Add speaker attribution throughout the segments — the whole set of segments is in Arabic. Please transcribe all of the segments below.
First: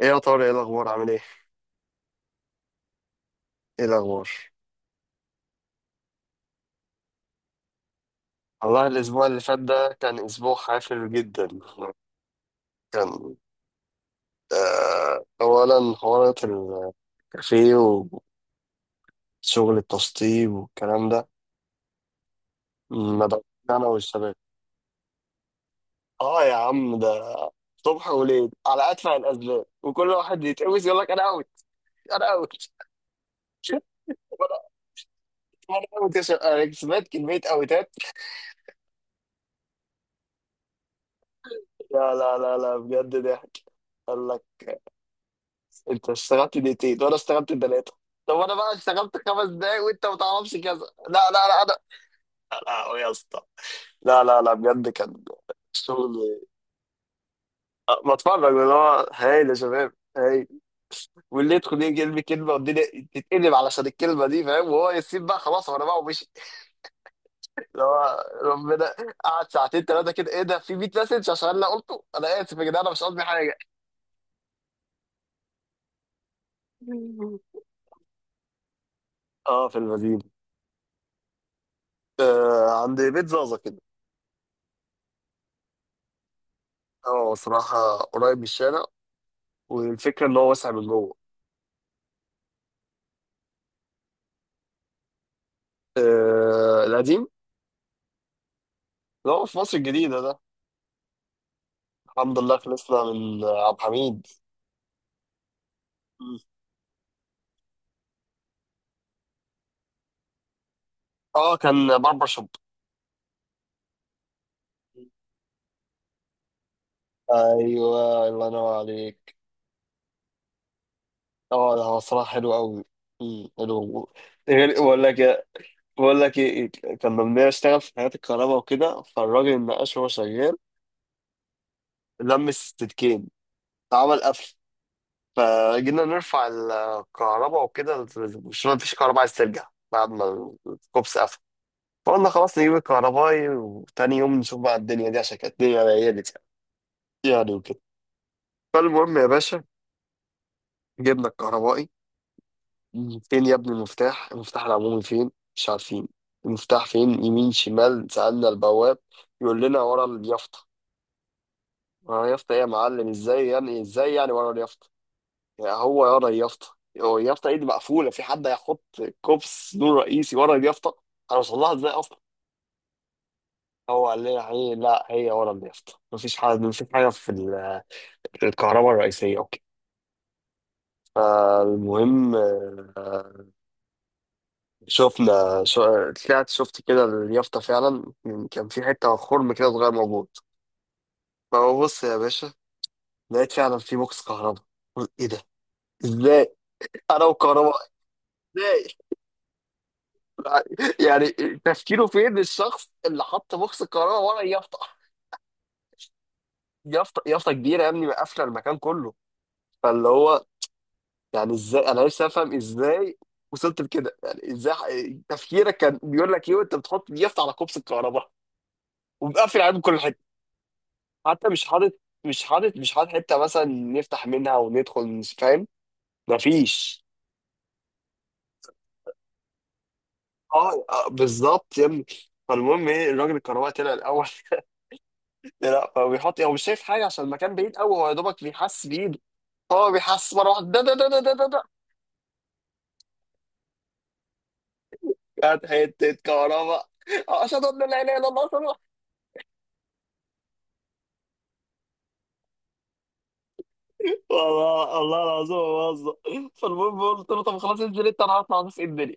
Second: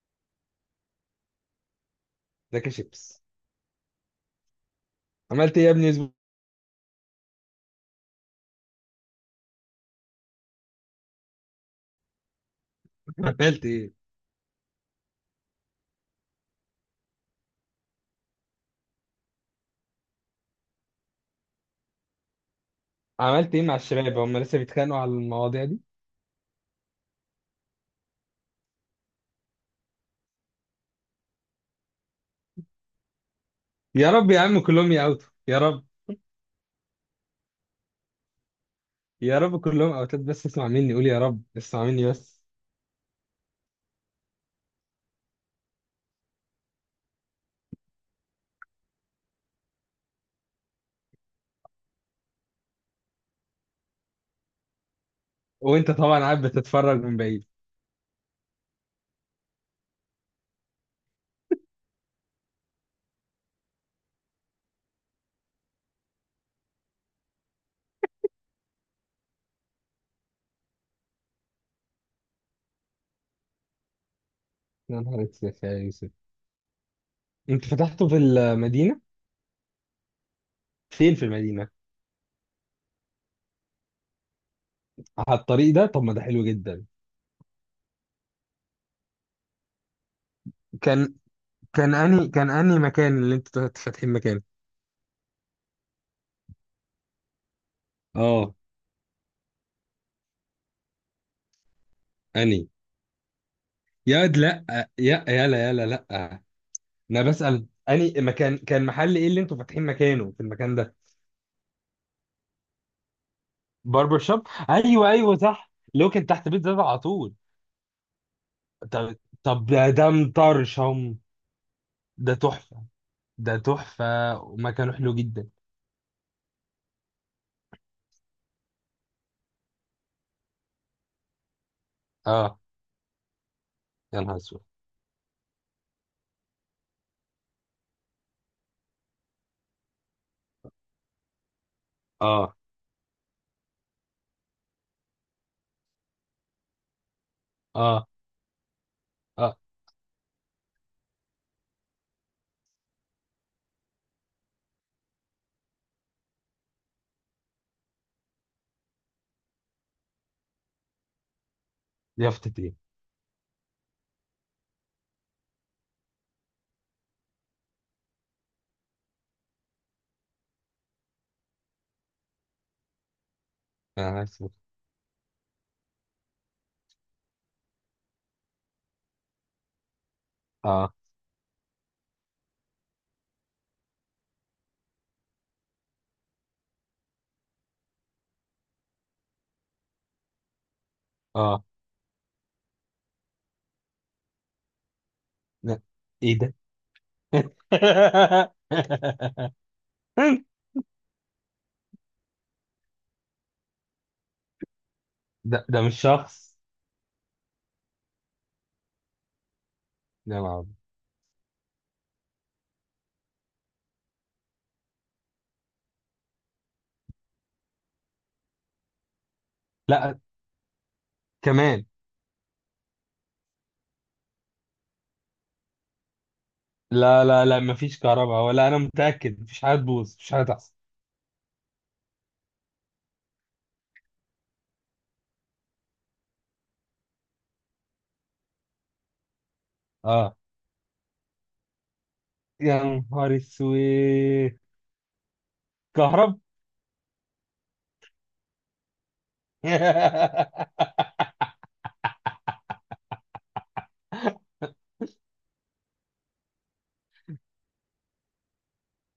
Speaker 1: ايه يا طارق، ايه الاخبار، عامل ايه؟
Speaker 2: ذاك شيبس.
Speaker 1: ايه الاخبار؟
Speaker 2: عملت ايه يا ابني الاسبوع
Speaker 1: والله الاسبوع اللي فات ده كان اسبوع حافل جدا.
Speaker 2: اللي
Speaker 1: كان
Speaker 2: فات؟ عملت ايه
Speaker 1: آه اولا حوارات الكافيه وشغل التشطيب والكلام ده ما بقى.
Speaker 2: عملت ايه مع
Speaker 1: انا
Speaker 2: الشباب؟
Speaker 1: والشباب،
Speaker 2: هم لسه بيتخانقوا على المواضيع دي؟
Speaker 1: اه يا عم، ده صبح وليل على ادفع الاسباب وكل واحد يتقوس يقول لك انا اوت. انا اوت. انا
Speaker 2: يا رب يا عم، كلهم يأوتوا يا
Speaker 1: أنا
Speaker 2: رب.
Speaker 1: اوت يا شباب. انا سمعت كميه اوتات.
Speaker 2: يا رب كلهم اوتات، بس اسمع مني، قول يا رب، اسمع مني
Speaker 1: لا، لا،
Speaker 2: بس.
Speaker 1: لا، لا، بجد ضحك. قال لك انت اشتغلت دقيقتين وانا اشتغلت ثلاثه. طب انا بقى اشتغلت خمس دقايق وانت ما تعرفش كذا. لا، لا، لا، لا يا اسطى. لا، لا، لا، بجد
Speaker 2: وانت طبعا
Speaker 1: شغل.
Speaker 2: قاعد بتتفرج من بعيد؟
Speaker 1: بتفرج اللي هو هايل يا شباب، هايل. واللي يدخل يجي يرمي كلمه والدنيا تتقلب علشان الكلمه دي، فاهم؟ وهو يسيب بقى خلاص وانا بقى ومشي، اللي هو ربنا. قعد ساعتين ثلاثه كده، ايه ده، في 100 مسج عشان انا قلته انا اسف يا جدعان، انا مش قصدي حاجه.
Speaker 2: يا نهار اسود يا يوسف! انت فتحته في المدينه؟
Speaker 1: اه في المدينه.
Speaker 2: فين في المدينه؟
Speaker 1: آه عند بيت زازا كده.
Speaker 2: على الطريق ده؟ طب ما ده حلو جدا.
Speaker 1: هو صراحة قريب من الشارع، والفكرة إن هو واسع من
Speaker 2: كان
Speaker 1: جوه.
Speaker 2: كان اني مكان اللي انتوا فاتحين مكانه.
Speaker 1: آه القديم.
Speaker 2: اه.
Speaker 1: اللي هو في مصر الجديدة ده، الحمد لله
Speaker 2: اني
Speaker 1: خلصنا من عبد
Speaker 2: يا
Speaker 1: الحميد.
Speaker 2: واد لا، يا يلا يلا لا.
Speaker 1: مم.
Speaker 2: انا بسأل اني مكان كان محل ايه اللي انتوا فاتحين مكانه في المكان ده؟
Speaker 1: اه كان باربر شوب.
Speaker 2: باربر شوب، ايوه ايوه صح، اللي هو كان تحت بيت زاد على طول.
Speaker 1: ايوه الله ينور
Speaker 2: طب
Speaker 1: عليك.
Speaker 2: طب ده مطرشم.
Speaker 1: اه ده هو صراحة
Speaker 2: ده
Speaker 1: حلو قوي.
Speaker 2: تحفة.
Speaker 1: مم،
Speaker 2: ده تحفة.
Speaker 1: حلو. غير
Speaker 2: ومكانه
Speaker 1: بقول لك
Speaker 2: حلو جدا.
Speaker 1: إيه- بقول لك ايه؟ كان لما اشتغل في حياة الكهرباء وكده، فالراجل النقاش وهو شغال لم
Speaker 2: اه.
Speaker 1: السلكين
Speaker 2: يا
Speaker 1: عمل
Speaker 2: نهار
Speaker 1: قفل.
Speaker 2: اسود.
Speaker 1: فجينا نرفع الكهرباء وكده، مش مفيش كهرباء عايز ترجع بعد ما الكوبس قفل. فقلنا
Speaker 2: اه،
Speaker 1: خلاص نجيب الكهربائي وتاني يوم نشوف بقى الدنيا دي، عشان كانت الدنيا ليلت يعني وكده.
Speaker 2: اه،
Speaker 1: فالمهم يا
Speaker 2: اه.
Speaker 1: باشا، جبنا الكهربائي. فين يا ابني المفتاح، المفتاح العمومي فين؟ مش عارفين المفتاح فين، يمين شمال. سألنا البواب، يقول لنا ورا اليافطة. ورا اليافطة
Speaker 2: يافطة
Speaker 1: ايه يا
Speaker 2: ايه؟
Speaker 1: معلم؟ ازاي يعني، ازاي يعني ورا اليافطة؟ يا هو يا اليافطه، هو اليافطه ايه دي مقفوله، في حد هيحط كوبس نور رئيسي ورا اليافطه؟ هنوصل لها ازاي اصلا؟
Speaker 2: يا
Speaker 1: هو قال
Speaker 2: نهار
Speaker 1: لنا
Speaker 2: اسود.
Speaker 1: هي، لا هي ورا اليافطه، مفيش حاجه، مفيش حاجه في الكهرباء الرئيسيه، اوكي؟
Speaker 2: اه،
Speaker 1: فالمهم شفنا طلعت شفت كده اليافطه فعلا، كان في حته خرم كده صغير موجود.
Speaker 2: اه.
Speaker 1: فببص يا باشا، لقيت فعلا في بوكس كهرباء. قلت ايه ده؟
Speaker 2: لا. ايه ده؟
Speaker 1: ازاي؟ انا وكهرباء؟ ازاي؟ يعني تفكيره فين الشخص اللي حط بوكس الكهرباء ورا يافطه؟
Speaker 2: ده مش شخص.
Speaker 1: يافطه كبيره يا ابني، قافله المكان كله. فاللي
Speaker 2: يا
Speaker 1: هو
Speaker 2: نهار أبيض.
Speaker 1: يعني ازاي؟ انا نفسي افهم ازاي وصلت لكده يعني. ازاي تفكيرك كان بيقول لك ايه وانت بتحط اليافطه على كوبس الكهرباء ومقفل عليه من كل حته؟
Speaker 2: لا،
Speaker 1: حتى مش
Speaker 2: كمان.
Speaker 1: حاطط، مش حاطط حته مثلا نفتح منها وندخل. مش فاهم، مفيش.
Speaker 2: لا، لا، لا، مفيش كهرباء، ولا انا متاكد مفيش حاجه تبوظ، مفيش حاجه تحصل.
Speaker 1: اه بالظبط يا ابني. فالمهم ايه، الراجل الكهرباء طلع الاول. لا هو بيحط، هو مش شايف حاجه، عشان المكان بعيد قوي، هو يا دوبك بيحس بايده. هو بيحس
Speaker 2: اه.
Speaker 1: مرة واحدة، ده ده ده ده ده ده ده،
Speaker 2: يا نهار اسود.
Speaker 1: كانت حتة
Speaker 2: كهرب.
Speaker 1: كهرباء. أشهد أن لا إله إلا الله، صلى الله. والله الله العظيم ما بهزر. فالمهم قلت له طب خلاص، انزل أنت، أنا هطلع أشوف إيه الدنيا.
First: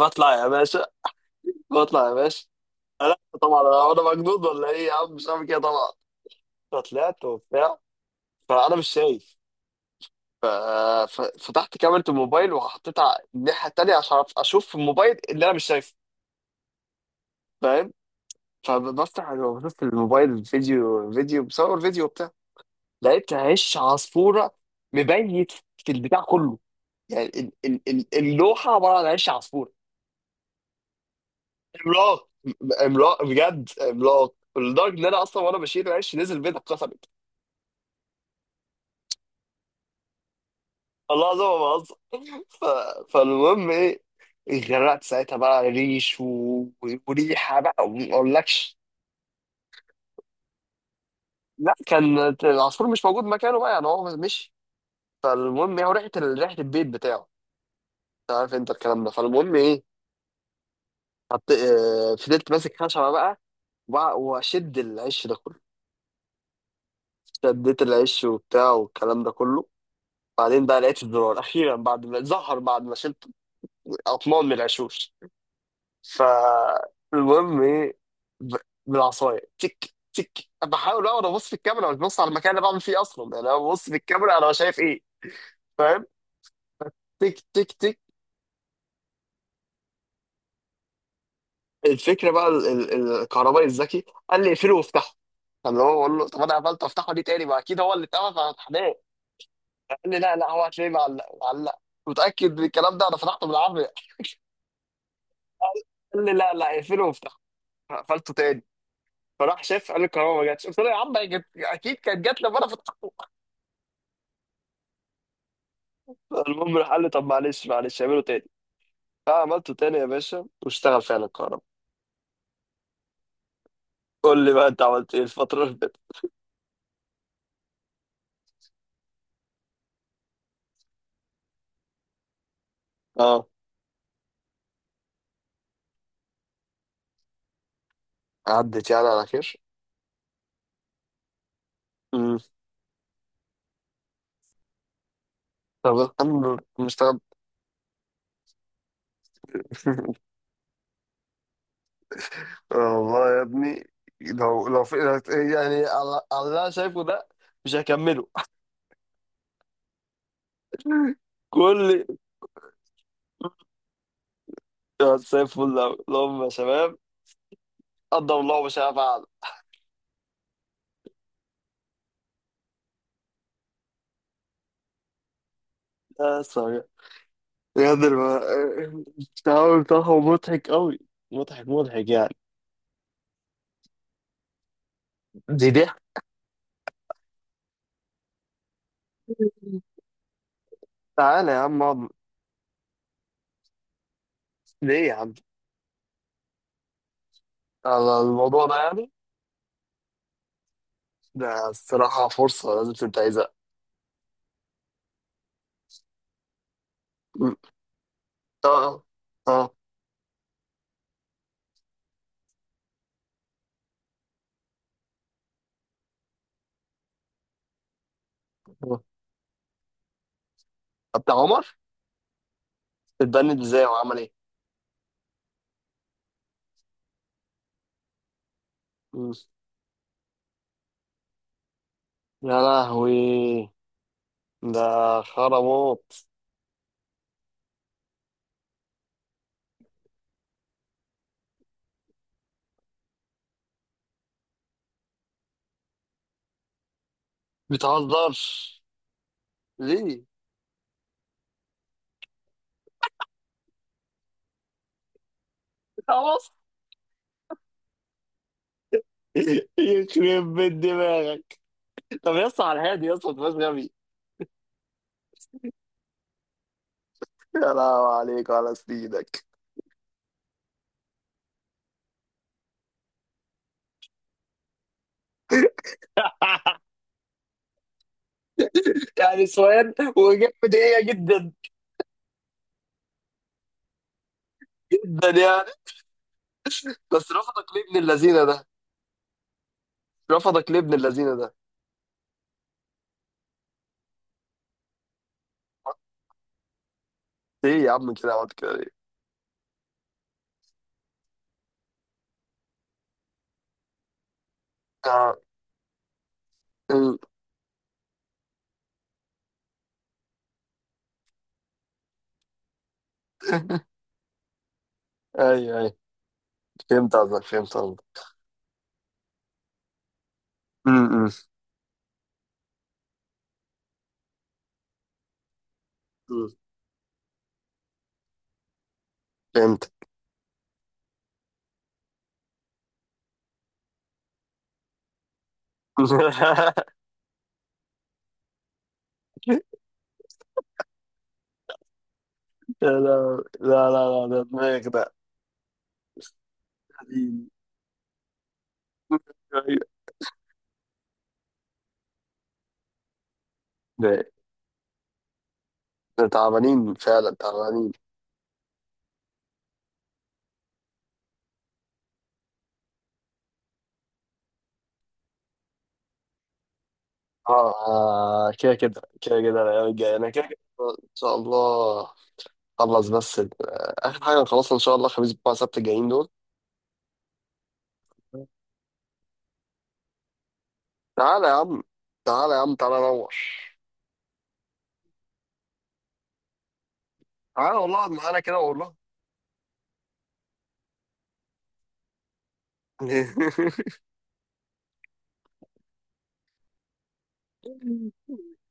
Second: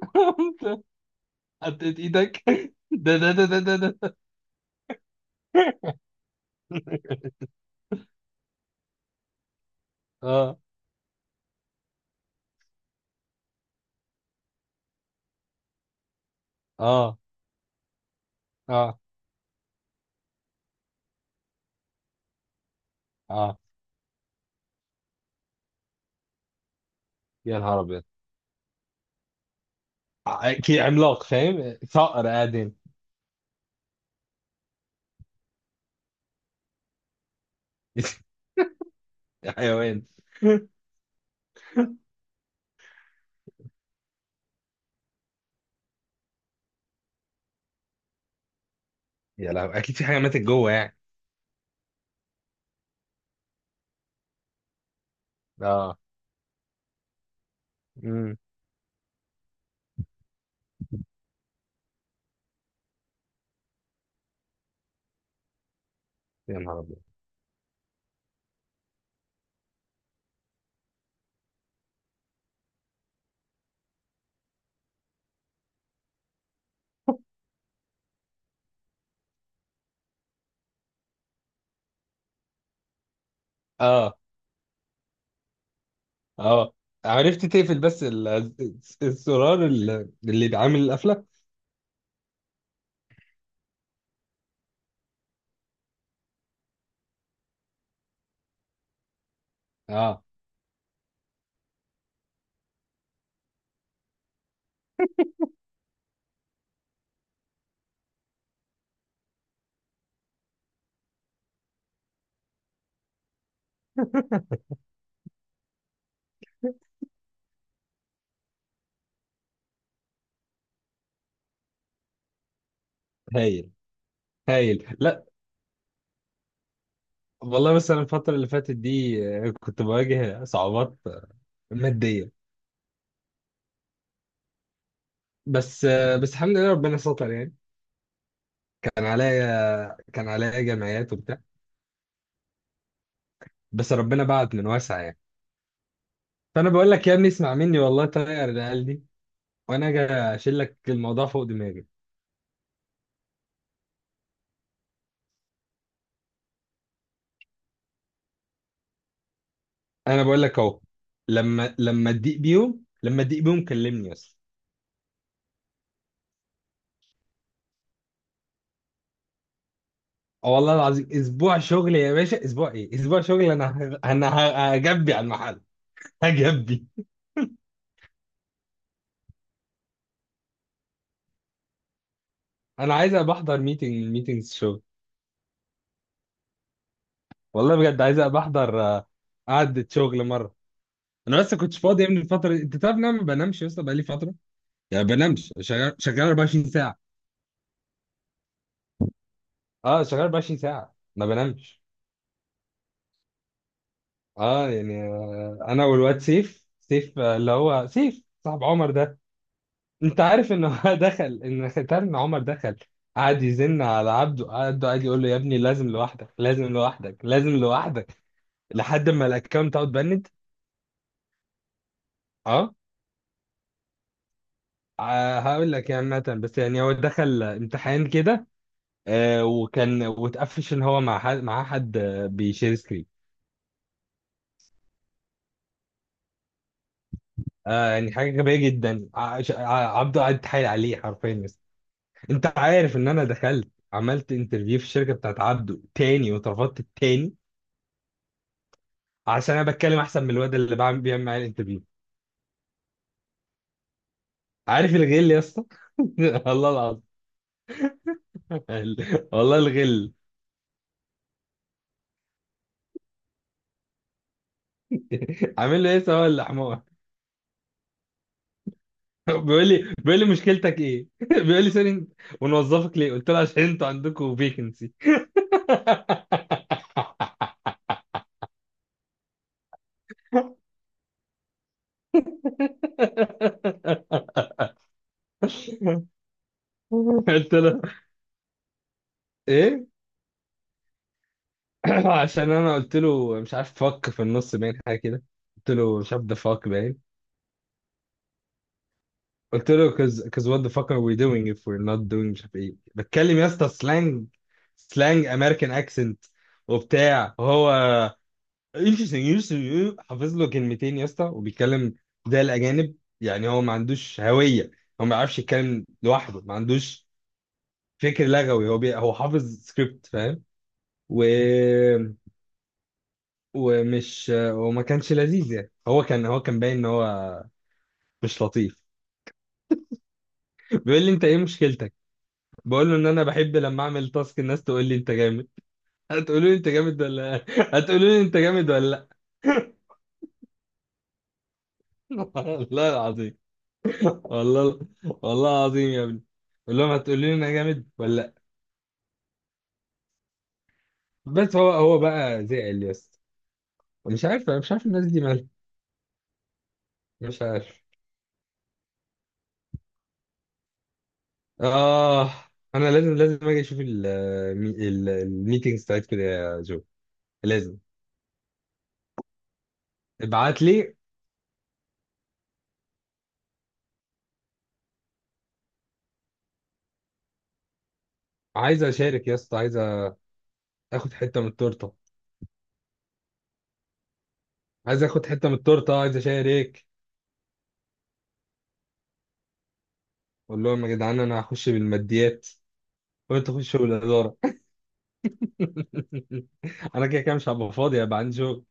Speaker 1: بطلع يا باشا،
Speaker 2: حطيت
Speaker 1: بطلع يا
Speaker 2: ايدك؟
Speaker 1: باشا.
Speaker 2: ده
Speaker 1: لا
Speaker 2: ده ده ده
Speaker 1: طبعا، أنا
Speaker 2: ده
Speaker 1: هو أنا
Speaker 2: ده.
Speaker 1: مجنون ولا إيه يا عم؟ مش عارف كده طبعا. فطلعت وبتاع، فأنا مش شايف. ف-
Speaker 2: اه،
Speaker 1: ففتحت كاميرا الموبايل وحطيتها على الناحية التانية عشان أعرف أشوف في الموبايل اللي أنا مش شايفه،
Speaker 2: اه،
Speaker 1: فاهم؟
Speaker 2: اه،
Speaker 1: فبفتح بشوف في الموبايل، فيديو، فيديو بصور فيديو وبتاع، لقيت
Speaker 2: اه.
Speaker 1: هش عصفوره مبيت في البتاع كله. يعني ال
Speaker 2: يا نهار
Speaker 1: ال
Speaker 2: ابيض.
Speaker 1: ال اللوحه عباره عن هش عصفوره
Speaker 2: اكيد عملاق، فاهم صقر
Speaker 1: عملاق.
Speaker 2: قاعدين.
Speaker 1: عملاق بجد، عملاق لدرجه ان انا اصلا وانا بشيل العش نزل بيتي اتكسرت.
Speaker 2: حيوان.
Speaker 1: الله العظيم ما بهزر. ف... فالمهم ايه، اتغرقت ساعتها بقى ريش وريحه بقى وما اقولكش.
Speaker 2: يا لهوي، اكيد في حاجه ماتت جوه يعني.
Speaker 1: لا كان العصفور مش موجود مكانه بقى، يعني هو مشي. فالمهم ايه، هو
Speaker 2: اه.
Speaker 1: ريحه ريحه البيت بتاعه. انت
Speaker 2: امم.
Speaker 1: عارف انت الكلام ده. فالمهم ايه، فضلت ماسك خشبه بقى واشد العش ده كله.
Speaker 2: يا نهار ابيض.
Speaker 1: شديت العش وبتاع والكلام ده كله، بعدين بقى لقيت الزرار اخيرا بعد ما ظهر، بعد ما شلت اطنان من العشوش. فالمهم ايه، ب- بالعصايه، تك تك، بحاول اقعد ابص في الكاميرا، مش ببص على المكان اللي بعمل فيه اصلا، يعني انا ببص في
Speaker 2: اه،
Speaker 1: الكاميرا انا شايف ايه، فاهم؟
Speaker 2: اه.
Speaker 1: تك
Speaker 2: عرفت
Speaker 1: تك
Speaker 2: تقفل
Speaker 1: تك.
Speaker 2: بس الزرار اللي بيعمل القفله؟
Speaker 1: الفكره بقى، الكهربائي الذكي قال لي اقفله وافتحه. فاللي هو بقول له طب انا قفلت وافتحه دي تاني، ما اكيد هو اللي اتقفل فهتحناه. قال لي
Speaker 2: اه.
Speaker 1: لا لا، هو هتلاقيه معلق معلق. متأكد من الكلام ده، انا فتحته بالعافية. قال لي لا لا، اقفله وافتحه. قفلته تاني، فراح شاف، قال لي الكهرباء ما جاتش. قلت له يا عم هي جت، اكيد كانت جات لما انا فتحته. المهم راح قال لي طب معلش معلش اعمله تاني. فعملته تاني يا باشا واشتغل فعلا الكهرباء.
Speaker 2: هايل.
Speaker 1: قول لي بقى انت
Speaker 2: هايل،
Speaker 1: عملت ايه
Speaker 2: لا.
Speaker 1: الفترة اللي فاتت.
Speaker 2: والله بس انا الفتره اللي فاتت دي، كنت بواجه صعوبات ماديه،
Speaker 1: اه.
Speaker 2: بس بس الحمد لله ربنا ستر يعني.
Speaker 1: عدت
Speaker 2: كان
Speaker 1: يعني على خير.
Speaker 2: عليا كان عليا جمعيات وبتاع،
Speaker 1: امم.
Speaker 2: بس ربنا بعت من واسع يعني.
Speaker 1: طب الحمد لله.
Speaker 2: فانا بقول لك يا
Speaker 1: مستغرب.
Speaker 2: ابني، اسمع مني والله، طير العيال دي، وانا اجي اشيل لك الموضوع فوق دماغي.
Speaker 1: والله يا ابني، لو في يعني، على اللي انا شايفه ده، مش هكمله.
Speaker 2: انا بقول لك اهو، لما
Speaker 1: كل،
Speaker 2: لما تضيق بيهم، لما تضيق بيهم كلمني بس.
Speaker 1: يا زي الفل أوي اللهم يا شباب. قدم الله وشاء فعل.
Speaker 2: اه والله العظيم، اسبوع شغل يا باشا، اسبوع ايه؟ اسبوع شغل. انا هجبي على المحل.
Speaker 1: يا سلام.
Speaker 2: هجبي.
Speaker 1: بجد التعامل بتاعهم مضحك أوي، مضحك مضحك يعني.
Speaker 2: انا عايز ابقى احضر ميتنجز شغل.
Speaker 1: دي ضحك.
Speaker 2: والله بجد عايز ابقى احضر قعدة شغل مرة. انا
Speaker 1: تعالى
Speaker 2: بس
Speaker 1: يا
Speaker 2: كنتش
Speaker 1: عم
Speaker 2: فاضي
Speaker 1: اقعد.
Speaker 2: من الفترة دي، انت تعرف ان انا ما بنامش، لسه بقالي فترة يعني
Speaker 1: ليه يا
Speaker 2: ما
Speaker 1: عم؟
Speaker 2: بنامش، شغال 24 ساعة.
Speaker 1: على الموضوع ده يعني.
Speaker 2: اه، شغال 24 ساعة ما
Speaker 1: ده
Speaker 2: بنامش.
Speaker 1: الصراحة فرصة لازم تنتهزها.
Speaker 2: اه، يعني انا والواد سيف اللي
Speaker 1: م.
Speaker 2: هو سيف صاحب
Speaker 1: اه.
Speaker 2: عمر ده.
Speaker 1: اه.
Speaker 2: انت عارف ان هو دخل، ان انت عارف ان عمر دخل، قعد يزن على عبده. عبده قعد يقول له يا ابني لازم لوحدك، لازم لوحدك، لازم لوحدك،
Speaker 1: اه
Speaker 2: لحد ما الاكونت اوت بند.
Speaker 1: بتاع عمر.
Speaker 2: اه.
Speaker 1: اتبند ازاي وعمل ايه؟
Speaker 2: هقول لك يعني مثلا، بس يعني هو دخل امتحان كده،
Speaker 1: م.
Speaker 2: وكان واتقفش ان هو مع حد
Speaker 1: يا
Speaker 2: بيشير سكرين.
Speaker 1: لهوي، ده خرموط.
Speaker 2: يعني حاجه غبيه جدا. عبده قعد يتحايل عليه حرفيا بس. انت عارف ان انا دخلت، عملت انترفيو في الشركه بتاعت عبده تاني، واترفضت التاني،
Speaker 1: بتهزرش؟
Speaker 2: عشان انا بتكلم احسن
Speaker 1: ليه؟
Speaker 2: من الواد اللي بيعمل معايا الانترفيو. عارف الغل يا اسطى؟
Speaker 1: خلاص.
Speaker 2: والله العظيم. والله الغل.
Speaker 1: يخرب بيت دماغك. طب يا اسطى على الهادي يا اسطى، ما تبقاش غبي.
Speaker 2: عامل له ايه سواء الحمار.
Speaker 1: يا لهوي عليك وعلى سنينك.
Speaker 2: بيقول لي مشكلتك ايه؟ بيقول لي سوري، ونوظفك ليه؟ قلت له عشان انتوا عندكم فيكنسي.
Speaker 1: يعني سؤال وإجابة بدقيقة، جدا جدا يعني. بس
Speaker 2: قلت
Speaker 1: رفضك
Speaker 2: له
Speaker 1: ليه ابن اللذينه ده؟
Speaker 2: ايه؟
Speaker 1: رفضك ليه ابن اللذينه ده؟
Speaker 2: عشان انا قلت له مش عارف، فك في النص باين حاجه كده. قلت له مش عارف، ده فك باين.
Speaker 1: ايه يا عم كده، عملت كده ليه؟
Speaker 2: قلت له cause, what the fuck are we doing if we're not doing، مش عارف ايه. بتكلم يا اسطى سلانج
Speaker 1: اه.
Speaker 2: امريكان اكسنت،
Speaker 1: أمم.
Speaker 2: وبتاع. هو يوشي يوشي يو حافظ له كلمتين يا اسطى، وبيتكلم زي الاجانب. يعني هو ما عندوش هويه، هو ما بيعرفش
Speaker 1: اي
Speaker 2: يتكلم
Speaker 1: اي،
Speaker 2: لوحده، ما عندوش
Speaker 1: فهمت قصدك، فهمت قصدك.
Speaker 2: فكر لغوي. هو حافظ سكريبت فاهم.
Speaker 1: أمم،
Speaker 2: و...
Speaker 1: أمم،
Speaker 2: ومش وما كانش لذيذ يعني. هو كان هو
Speaker 1: أمم.
Speaker 2: كان باين ان هو مش لطيف.
Speaker 1: فهمت.
Speaker 2: بيقول لي انت ايه مشكلتك؟ بقول له ان انا بحب لما اعمل تاسك الناس تقول لي انت جامد. هتقولوا لي انت جامد ولا، هتقولوا لي انت جامد ولا لا؟ والله
Speaker 1: يا
Speaker 2: العظيم.
Speaker 1: لهوي. لا لا لا، ده
Speaker 2: والله،
Speaker 1: دماغك ده.
Speaker 2: والله العظيم يا ابني، قول لهم هتقول لي انا جامد ولا لا.
Speaker 1: أيوة.
Speaker 2: بس هو بقى زعل يا اسطى.
Speaker 1: ده،
Speaker 2: مش عارف، انا مش عارف الناس دي مالها.
Speaker 1: ده تعبانين فعلا،
Speaker 2: مش عارف.
Speaker 1: تعبانين.
Speaker 2: اه، انا لازم اجي اشوف الميتينجز بتاعتكم كده يا جو،
Speaker 1: اه
Speaker 2: لازم.
Speaker 1: كده كده كده كده الايام الجايه انا كده كده
Speaker 2: ابعت لي.
Speaker 1: ان شاء الله. خلص بس اخر حاجه نخلصها ان شاء الله خميس بتوع سبت الجايين دول.
Speaker 2: عايز اشارك يا اسطى، عايز اخد حته
Speaker 1: تعالى
Speaker 2: من
Speaker 1: يا عم،
Speaker 2: التورته،
Speaker 1: تعالى يا عم، تعالى نور.
Speaker 2: عايز اخد حته من التورته، عايز اشارك.
Speaker 1: تعالى والله اقعد معانا كده والله.
Speaker 2: قول لهم يا جدعان انا هخش بالماديات، وانتوا خشوا بالاداره. انا كده كده مش هبقى فاضي، هبقى عندي شغل.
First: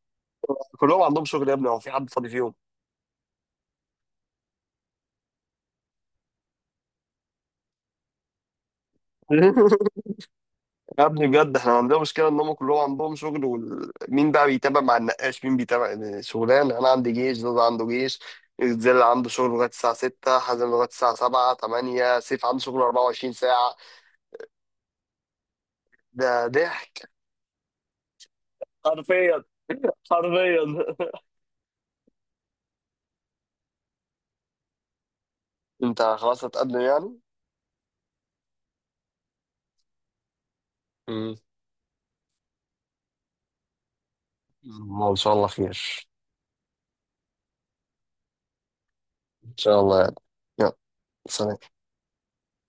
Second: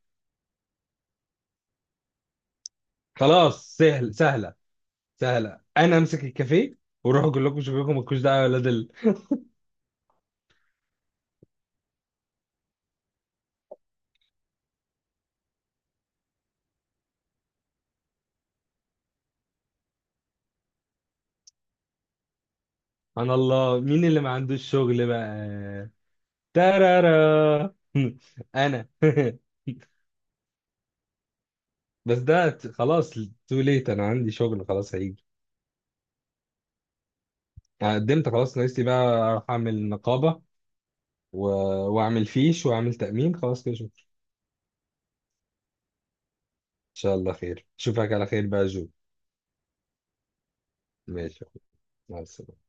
Speaker 1: كلهم عندهم شغل يا ابني، هو في حد فاضي فيهم؟
Speaker 2: خلاص، سهلة، أنا أمسك الكافيه وأروح أقول لكم شوفوا لكم، مالكوش دعوة يا ولاد.
Speaker 1: يا ابني بجد احنا عندنا مشكله ان هم كلهم عندهم شغل، ومين بقى بيتابع مع النقاش؟ مين بيتابع يعني شغلانه؟ انا عندي جيش، زوز عنده جيش، زل عنده شغل لغايه الساعه 6، حازم لغايه الساعه 7 8، سيف عنده شغل
Speaker 2: سبحان
Speaker 1: 24 ساعه.
Speaker 2: الله، مين اللي ما عندوش شغل بقى؟
Speaker 1: ده ضحك
Speaker 2: ترارا. أنا.
Speaker 1: حرفيا، حرفيا.
Speaker 2: بس ده خلاص، تو ليت أنا عندي شغل، خلاص هيجي.
Speaker 1: انت خلاص هتقدم يعني؟
Speaker 2: أنا قدمت خلاص، ناقص لي بقى أروح أعمل نقابة،
Speaker 1: امم.
Speaker 2: و... وأعمل فيش، وأعمل تأمين، خلاص كده، شكرا.
Speaker 1: ما ان شاء الله خير.
Speaker 2: إن شاء الله خير، أشوفك على خير بقى يا جو.
Speaker 1: ان شاء الله يعني. يلا،
Speaker 2: ماشي يا
Speaker 1: سلام.
Speaker 2: أخوي. مع السلامة.